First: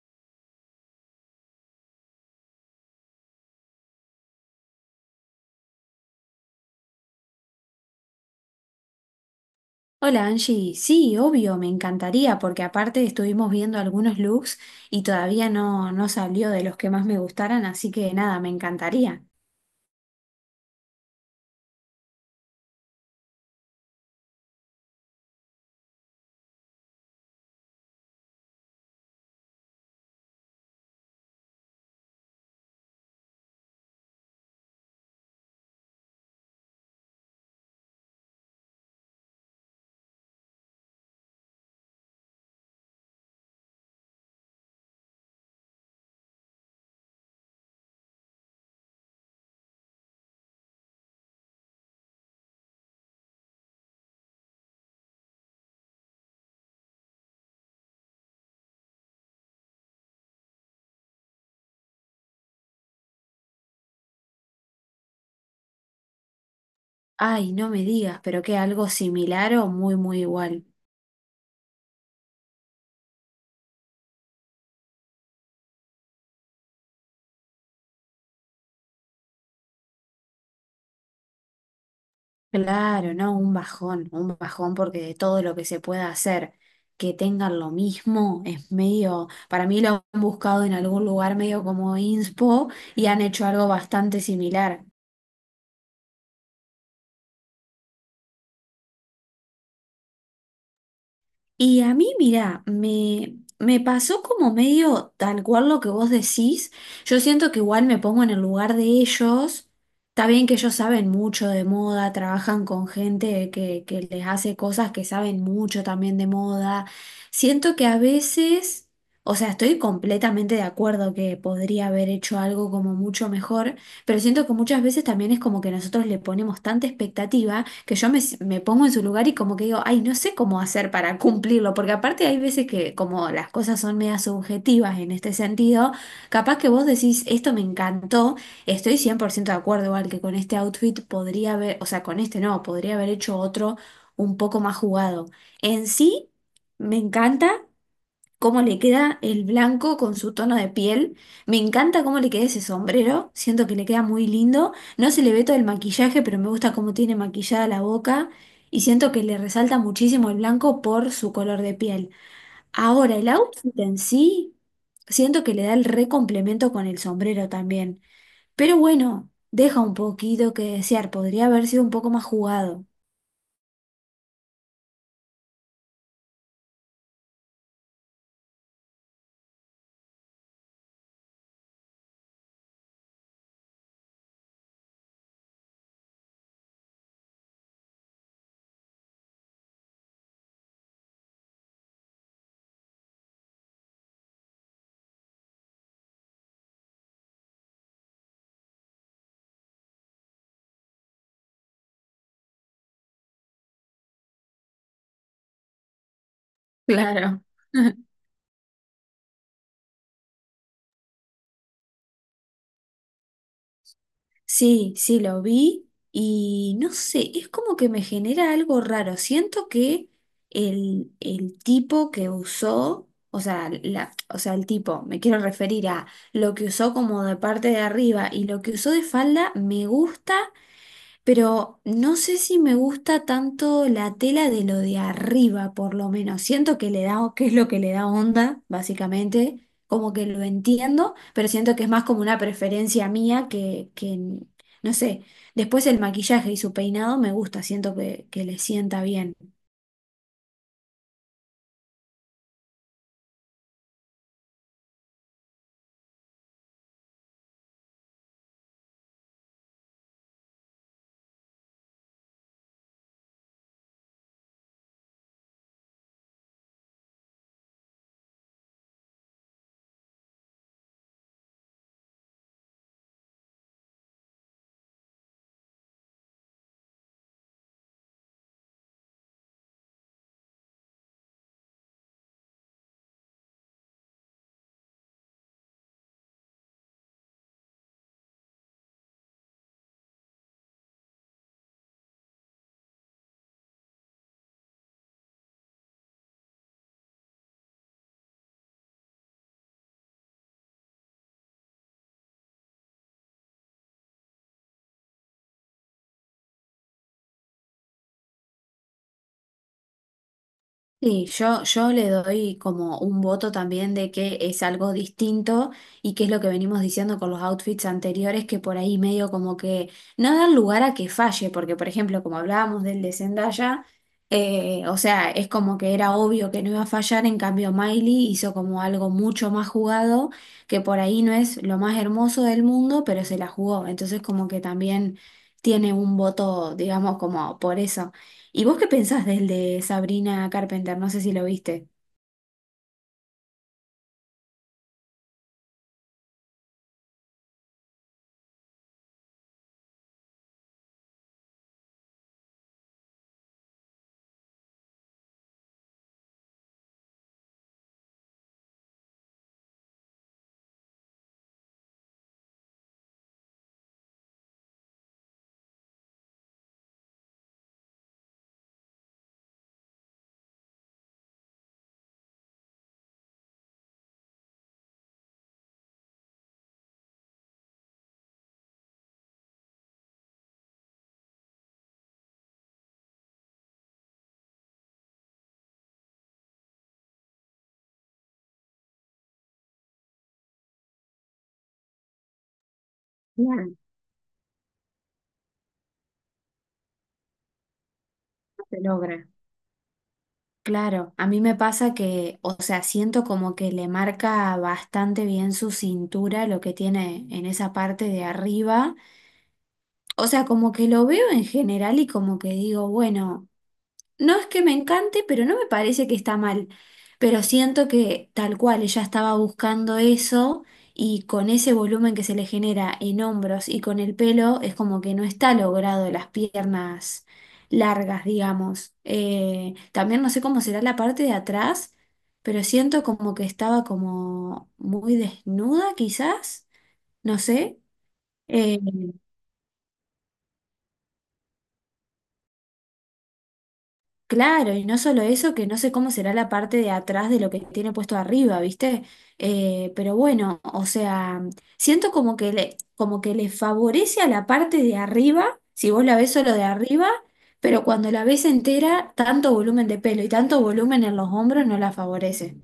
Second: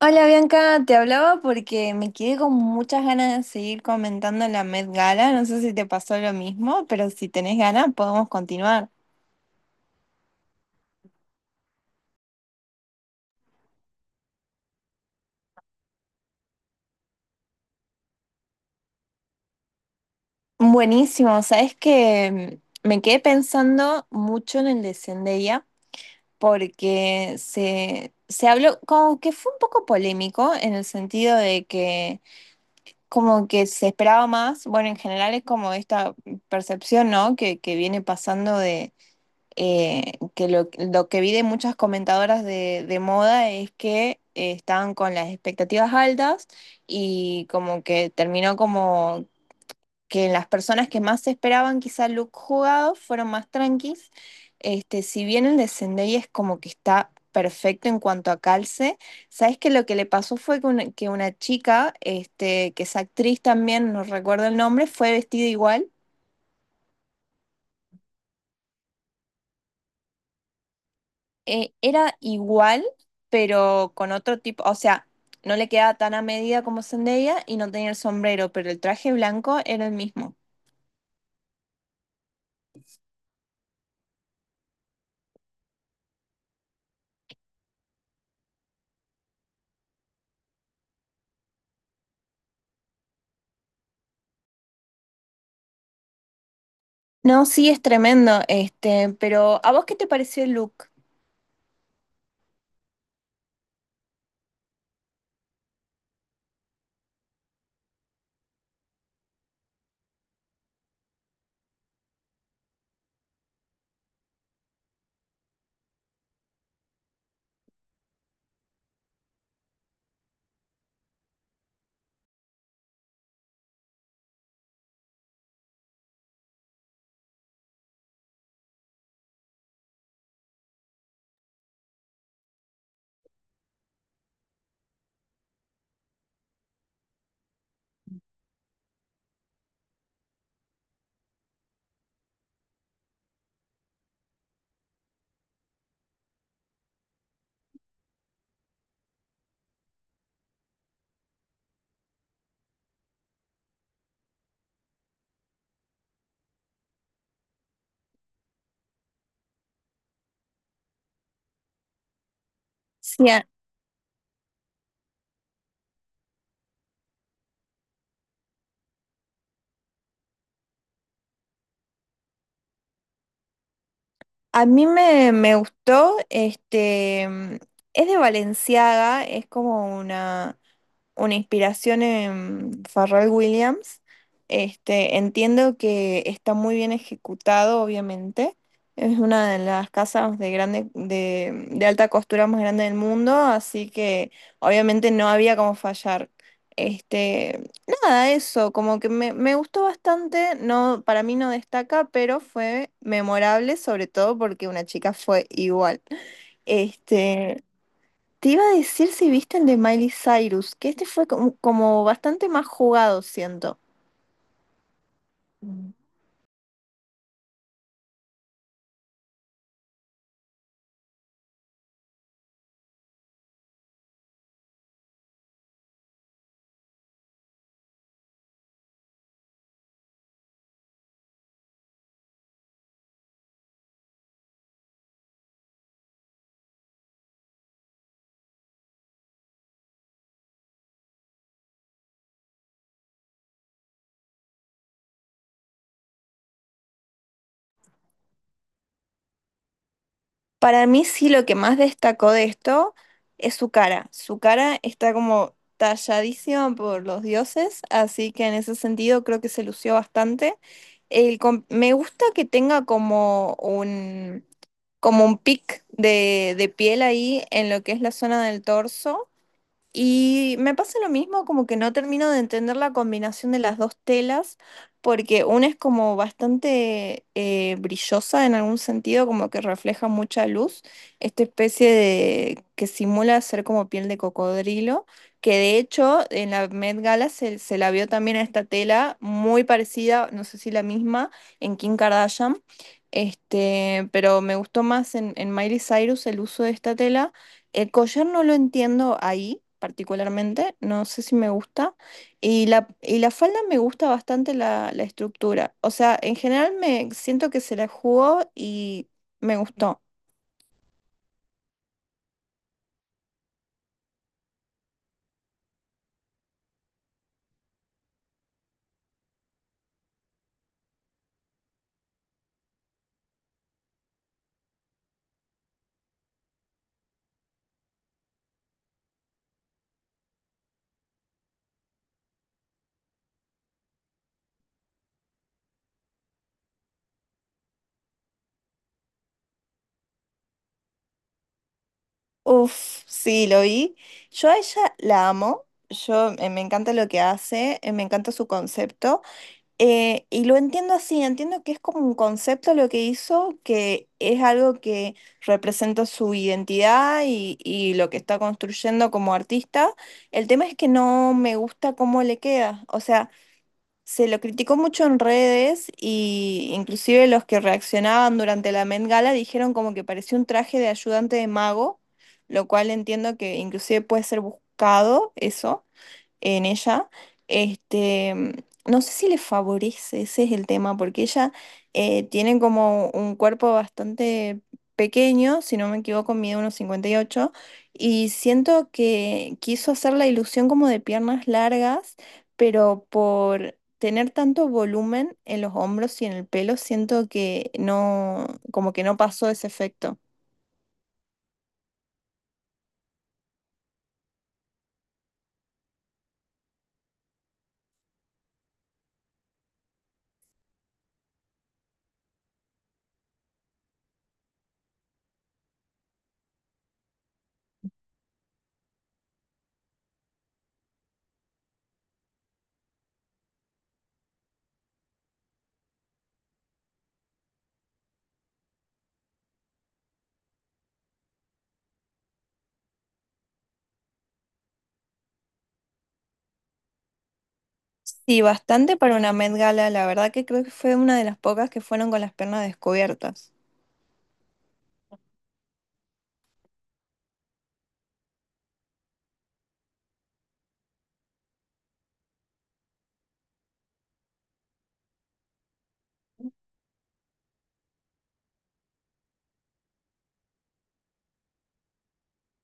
Hola Bianca, te hablaba porque me quedé con muchas ganas de seguir comentando la Met Gala. No sé si te pasó lo mismo, pero si tenés ganas podemos continuar. Hola Angie, sí, obvio, me encantaría porque aparte estuvimos viendo algunos looks y todavía no salió de los que más me gustaran, así que nada, me encantaría. Buenísimo, sabes que me quedé pensando mucho en el de Zendaya porque se habló como que fue un poco polémico en el sentido de que como que se esperaba más. Bueno, en general es como esta percepción, ¿no? Que viene pasando que lo que vi de muchas comentadoras de moda es que estaban con las expectativas altas y como que terminó como que las personas que más esperaban quizá look jugado fueron más tranquis. Este, si bien el de Zendaya es como que está perfecto en cuanto a calce, ¿sabes que lo que le pasó fue que que una chica, este, que es actriz también, no recuerdo el nombre, fue vestida igual Ay, no me digas, pero que algo similar o muy igual. Era igual, pero con otro tipo, o sea, no le quedaba tan a medida como Zendaya y no tenía el sombrero, pero el traje blanco era el mismo. Claro, no, un bajón porque de todo lo que se pueda hacer, que tengan lo mismo, es medio, para mí lo han buscado en algún lugar medio como inspo y han hecho algo bastante similar. No, sí, es tremendo, este, pero ¿a vos qué te pareció el look? Y a mí, mira, me pasó como medio tal cual lo que vos decís. Yo siento que igual me pongo en el lugar de ellos. Está bien que ellos saben mucho de moda, trabajan con gente que les hace cosas que saben mucho también de moda. Siento que a veces, o sea, estoy completamente de acuerdo que podría haber hecho algo como mucho mejor, pero siento que muchas veces también es como que nosotros le ponemos tanta expectativa que yo me pongo en su lugar y como que digo, ay, no sé cómo hacer para cumplirlo, porque aparte hay veces que como las cosas son media subjetivas en este sentido, capaz que vos decís, esto me encantó, estoy 100% de acuerdo igual que con este outfit podría haber, o sea, con este no, podría haber hecho otro un poco más jugado. En sí, me encanta cómo le queda el blanco con su tono de piel. Me encanta cómo le queda ese sombrero, siento que le queda muy lindo. No se le ve todo el maquillaje, pero me gusta cómo tiene maquillada la boca y siento que le resalta muchísimo el blanco por su color de piel. Ahora, Sí, el a, outfit en sí, siento que le da el re complemento con el sombrero también. Pero bueno, deja un poquito que desear, podría haber sido un poco más jugado. a mí me gustó, este, es de Valenciaga, es como una inspiración en Pharrell Williams. Este, entiendo que está muy bien ejecutado, obviamente. Es una de las casas de grande, de alta costura más grande del mundo, así que obviamente no había como fallar. Este, nada, eso, como que me gustó bastante, no, para mí no destaca, pero fue memorable, sobre todo porque una chica fue igual. Claro. Este, te iba a decir si viste el de Miley Cyrus, que este fue como, como bastante más jugado, siento. Sí, sí, lo vi Mm. y no sé, es como que me genera algo raro. Siento que el tipo que usó, o sea, la, o sea, el tipo, me quiero referir a lo que usó como de parte de arriba y lo que usó de falda, me gusta, pero no sé si me gusta tanto la tela de lo de arriba, por lo menos. Siento que le da, que es lo que le da onda, básicamente, como que lo entiendo, pero siento que es más como una preferencia mía no sé. Después el maquillaje y su peinado me gusta, siento que le sienta bien. Para mí sí lo que más destacó de esto es su cara. Su cara está como talladísima por los dioses, así que en ese sentido creo que se lució bastante. El me gusta que tenga como como un pic de piel ahí en lo que es la zona del torso. Y me pasa lo mismo, como que no termino de entender la combinación de las dos telas, porque una es como bastante brillosa en algún sentido, como que refleja mucha luz, esta especie de que simula ser como piel de cocodrilo, que de hecho en la Met Gala se la vio también a esta tela muy parecida, no sé si la misma, en Kim Kardashian. Este, pero me gustó más en Miley Cyrus el uso de esta tela. El collar no lo entiendo ahí particularmente, no sé si me gusta. Y la falda me gusta bastante la estructura. O sea, en general me siento que se la jugó y me gustó. Sí, yo le doy como un voto también de que es algo distinto y que es lo que venimos diciendo con los outfits anteriores, que por ahí medio como que no dan lugar a que falle, porque por ejemplo, como hablábamos del de Zendaya, o sea, es como que era obvio que no iba a fallar, en cambio Miley hizo como algo mucho más jugado, que por ahí no es lo más hermoso del mundo, pero se la jugó, entonces como que también tiene un voto, digamos, como por eso. ¿Y vos qué pensás del de Sabrina Carpenter? No sé si lo viste. Uf, sí, lo vi. Yo a ella la amo, yo me encanta lo que hace, me encanta su concepto. Y lo entiendo así, entiendo que es como un concepto lo que hizo, que es algo que representa su identidad y lo que está construyendo como artista. El tema es que no me gusta cómo le queda. O sea, se lo criticó mucho en redes y inclusive los que reaccionaban durante la Met Gala dijeron como que parecía un traje de ayudante de mago, lo cual entiendo que inclusive puede ser buscado eso en ella, este, no sé si le favorece, ese es el tema, porque ella tiene como un cuerpo bastante pequeño, si no me equivoco, mide unos 58, y 8, y siento que quiso hacer la ilusión como de piernas largas, pero Claro, por tener tanto volumen en los hombros y en el pelo, siento que no, no se como que no logra. pasó ese efecto. Claro, a mí me pasa que, o sea, siento como que le marca bastante bien su cintura, lo que tiene en esa parte de arriba. O sea, como que lo veo en general y como que digo, bueno. No es que me encante, pero no me parece que está mal. Pero siento que tal cual ella estaba buscando eso y con ese volumen que se le genera en hombros y con el pelo es como que no está logrado las piernas largas, digamos. También no sé cómo será la parte de atrás, pero siento como que estaba como muy desnuda quizás, no sé. Sí, Eh, bastante para una Met Gala, la verdad que creo que fue una de las pocas que fueron con las piernas descubiertas. Claro, y no solo eso, que no sé cómo será la parte de atrás de lo que tiene puesto arriba, ¿viste? Pero bueno, o sea, siento como que como que le favorece a la parte de arriba, si vos la ves solo de arriba, pero cuando la ves entera, tanto volumen de pelo y tanto volumen en los hombros no la favorece.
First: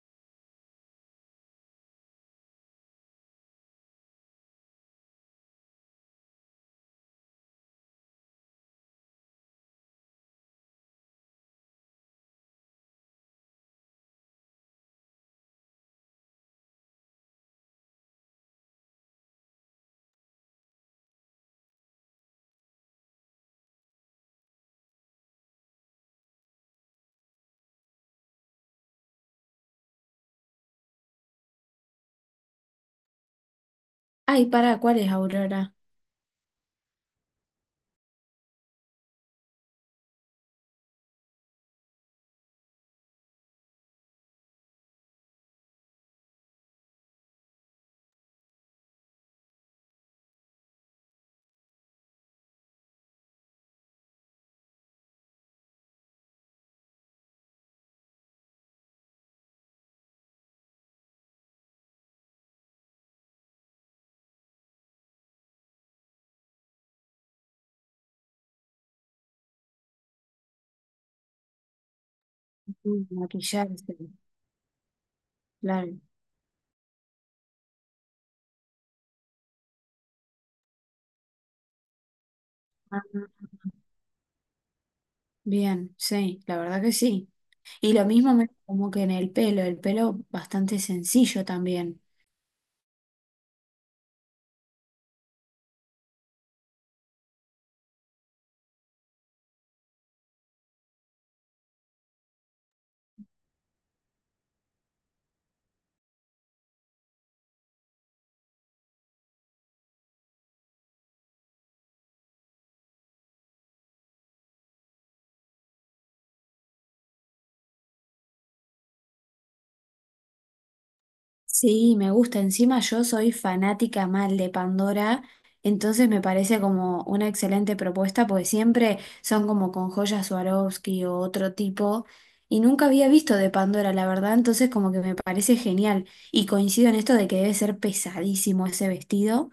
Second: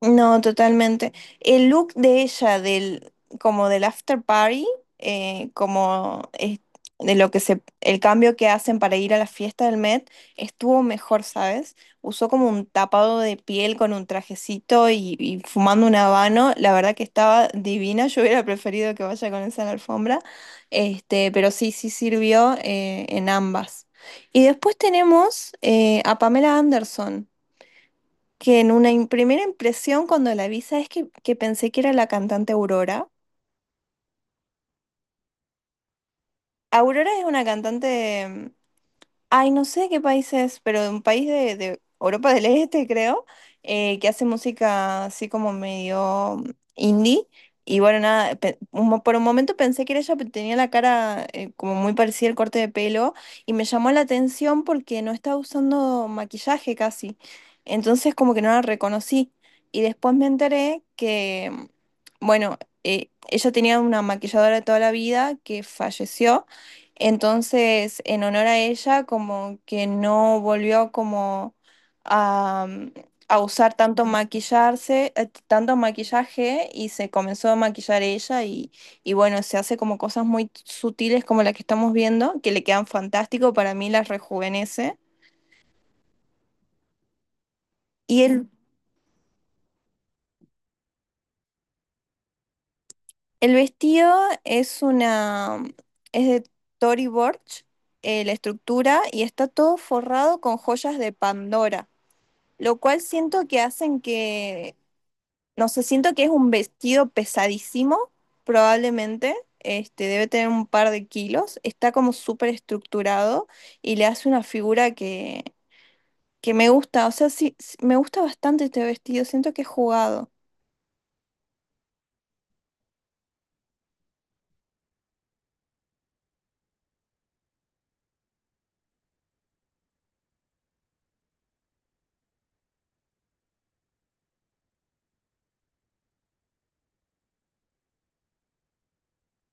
No, totalmente. El look de ella, del, como del after party, eh, como es- de lo que se, el cambio que hacen para ir a la fiesta del Met, estuvo mejor, ¿sabes? Usó como un tapado de piel con un trajecito y fumando un habano. La verdad que estaba divina. Yo hubiera preferido que vaya con esa en la alfombra. Este, pero sí, sí sirvió en ambas. Y después tenemos a Pamela Anderson que en una primera impresión cuando la vi, ¿sabes que pensé que era la cantante Aurora? Ay, para, ¿cuál es Aurora? Aurora es una cantante ay, no sé qué país es, pero un país de Europa del Este, creo, que hace música así como medio indie. Y bueno, nada, por un momento pensé que era ella, pero tenía la cara como muy parecida el corte de pelo. Y me llamó la atención porque no estaba usando maquillaje casi. Entonces como que no la reconocí. Y después me enteré que, bueno, ella tenía una maquilladora de toda la vida que falleció. Entonces, en honor a ella, como que no volvió como a, Mm, a usar maquillarse, tanto maquillarse, tanto claro. maquillaje y se comenzó a maquillar ella y bueno, se hace como cosas muy sutiles como la que estamos viendo, que le quedan Ah, fantástico, para mí las rejuvenece. bien, sí, la verdad que sí. Y lo Y mismo el, como que en el pelo bastante sencillo también. el vestido es una, es de Tory Burch, la estructura, y está todo forrado con joyas de Pandora lo cual siento que hacen que. No sé, siento que es un vestido pesadísimo, probablemente. Este, debe tener un par de kilos. Está como súper estructurado y le hace una figura que me gusta. O sea, sí, sí, me gusta bastante este vestido. Siento que es jugado. Sí, me gusta. Encima yo soy fanática mal de Pandora, entonces me parece como una excelente propuesta, porque siempre son como con joyas Swarovski o otro tipo, y nunca había visto de Pandora, la verdad, entonces como que me parece genial. Y coincido en esto de que debe ser pesadísimo ese vestido.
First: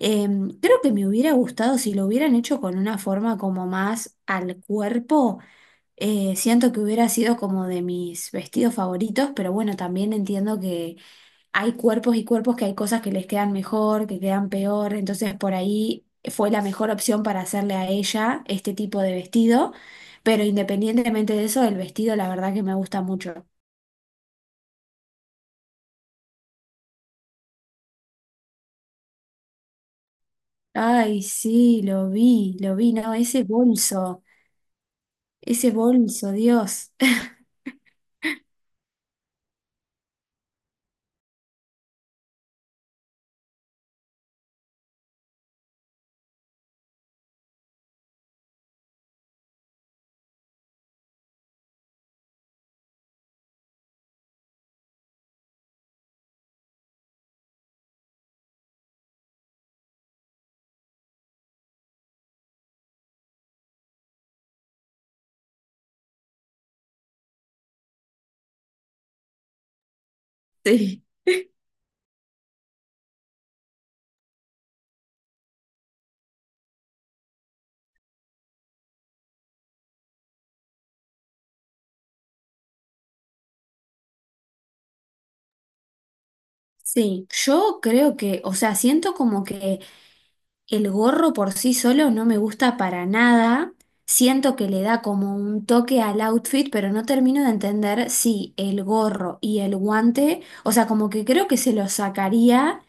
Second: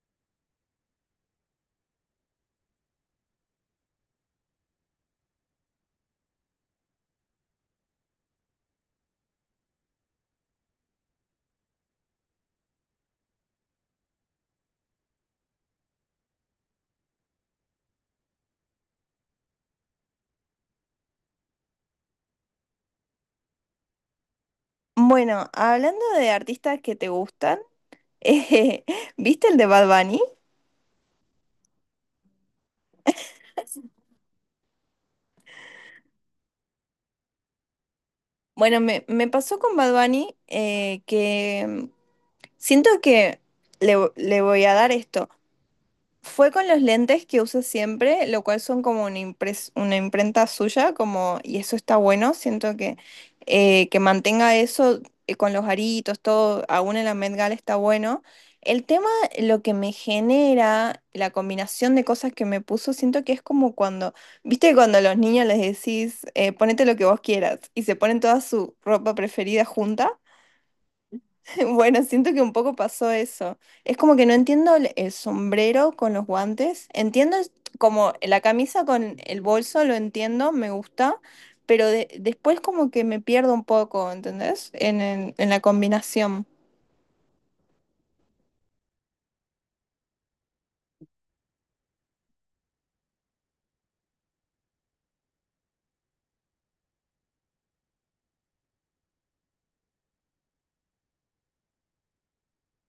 Creo que me hubiera gustado si lo hubieran hecho con una forma como más al cuerpo. Siento que hubiera sido como de mis vestidos favoritos, pero bueno, también entiendo que hay cuerpos y cuerpos que hay cosas que les quedan mejor, que quedan peor, entonces por ahí fue la mejor opción para hacerle a ella este tipo de vestido, pero independientemente de eso, el vestido la verdad que me gusta mucho. Bueno, hablando de artistas que te gustan, eh, ¿viste el de Bad Bunny? Ay, sí, lo vi, no, ese bolso, Dios. Bueno, me pasó con Bad Bunny que siento que le voy a dar esto. Fue con los lentes que uso siempre, lo cual son como una, una imprenta suya, como, y eso está bueno, siento que mantenga eso con los aritos, todo, aún en la Met Gala está bueno. El tema, lo que me genera, la combinación de cosas que me puso, siento que es como cuando, viste, cuando a los niños les decís, ponete lo que vos quieras, y se ponen toda su ropa preferida junta. Sí, Bueno, siento que un poco pasó eso. Es como que no entiendo el sombrero con los guantes. Como la camisa con el bolso, lo entiendo, me gusta, pero después como que me pierdo un poco, ¿entendés? En la combinación. sí, yo creo que, o sea, siento como que el gorro por sí solo no me gusta para nada. Siento que le da como un toque al outfit, pero no termino de entender si el gorro y el guante, o sea, como que creo que se lo sacaría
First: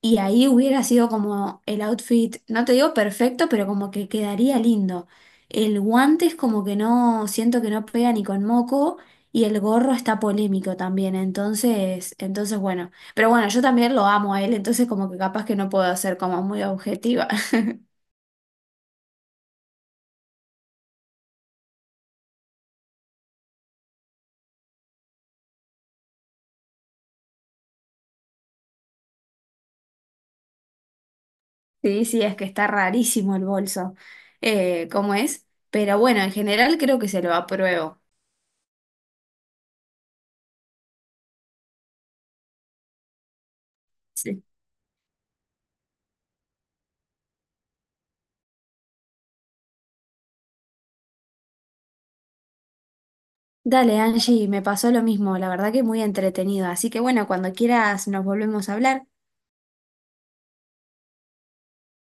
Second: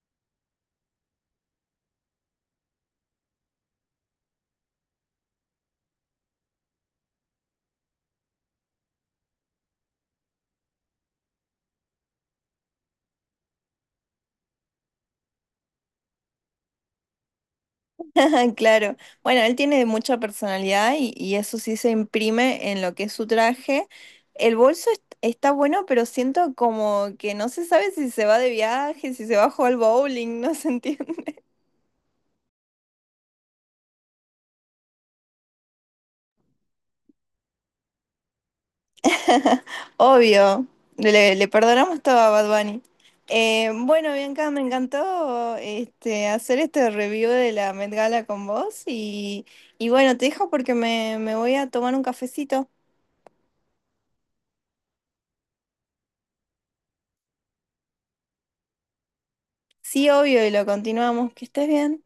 y ahí hubiera sido como el outfit, no te digo perfecto, pero como que quedaría lindo. El guante es como que no, siento que no pega ni con moco y el gorro está polémico también, entonces bueno. Pero bueno, yo también lo amo a él, entonces como que capaz que no puedo ser como muy objetiva. Claro. Bueno, él tiene mucha personalidad y eso sí se imprime en lo que es su traje. Está bueno, pero siento como que no se sabe si se va de viaje, si se va a jugar al bowling, no se entiende. Sí, sí, es que está rarísimo el bolso, como es, pero bueno, en general creo que se lo apruebo. Obvio, le perdonamos todo a Bad Bunny. Bueno, Sí. Bianca, me encantó este, hacer este review de la Met Gala con vos y bueno, te dejo porque me voy a tomar un cafecito. Dale, Angie, me pasó lo mismo, la verdad que muy entretenido, así que bueno, cuando quieras nos volvemos a hablar. Sí, obvio, y lo continuamos. Que estés bien.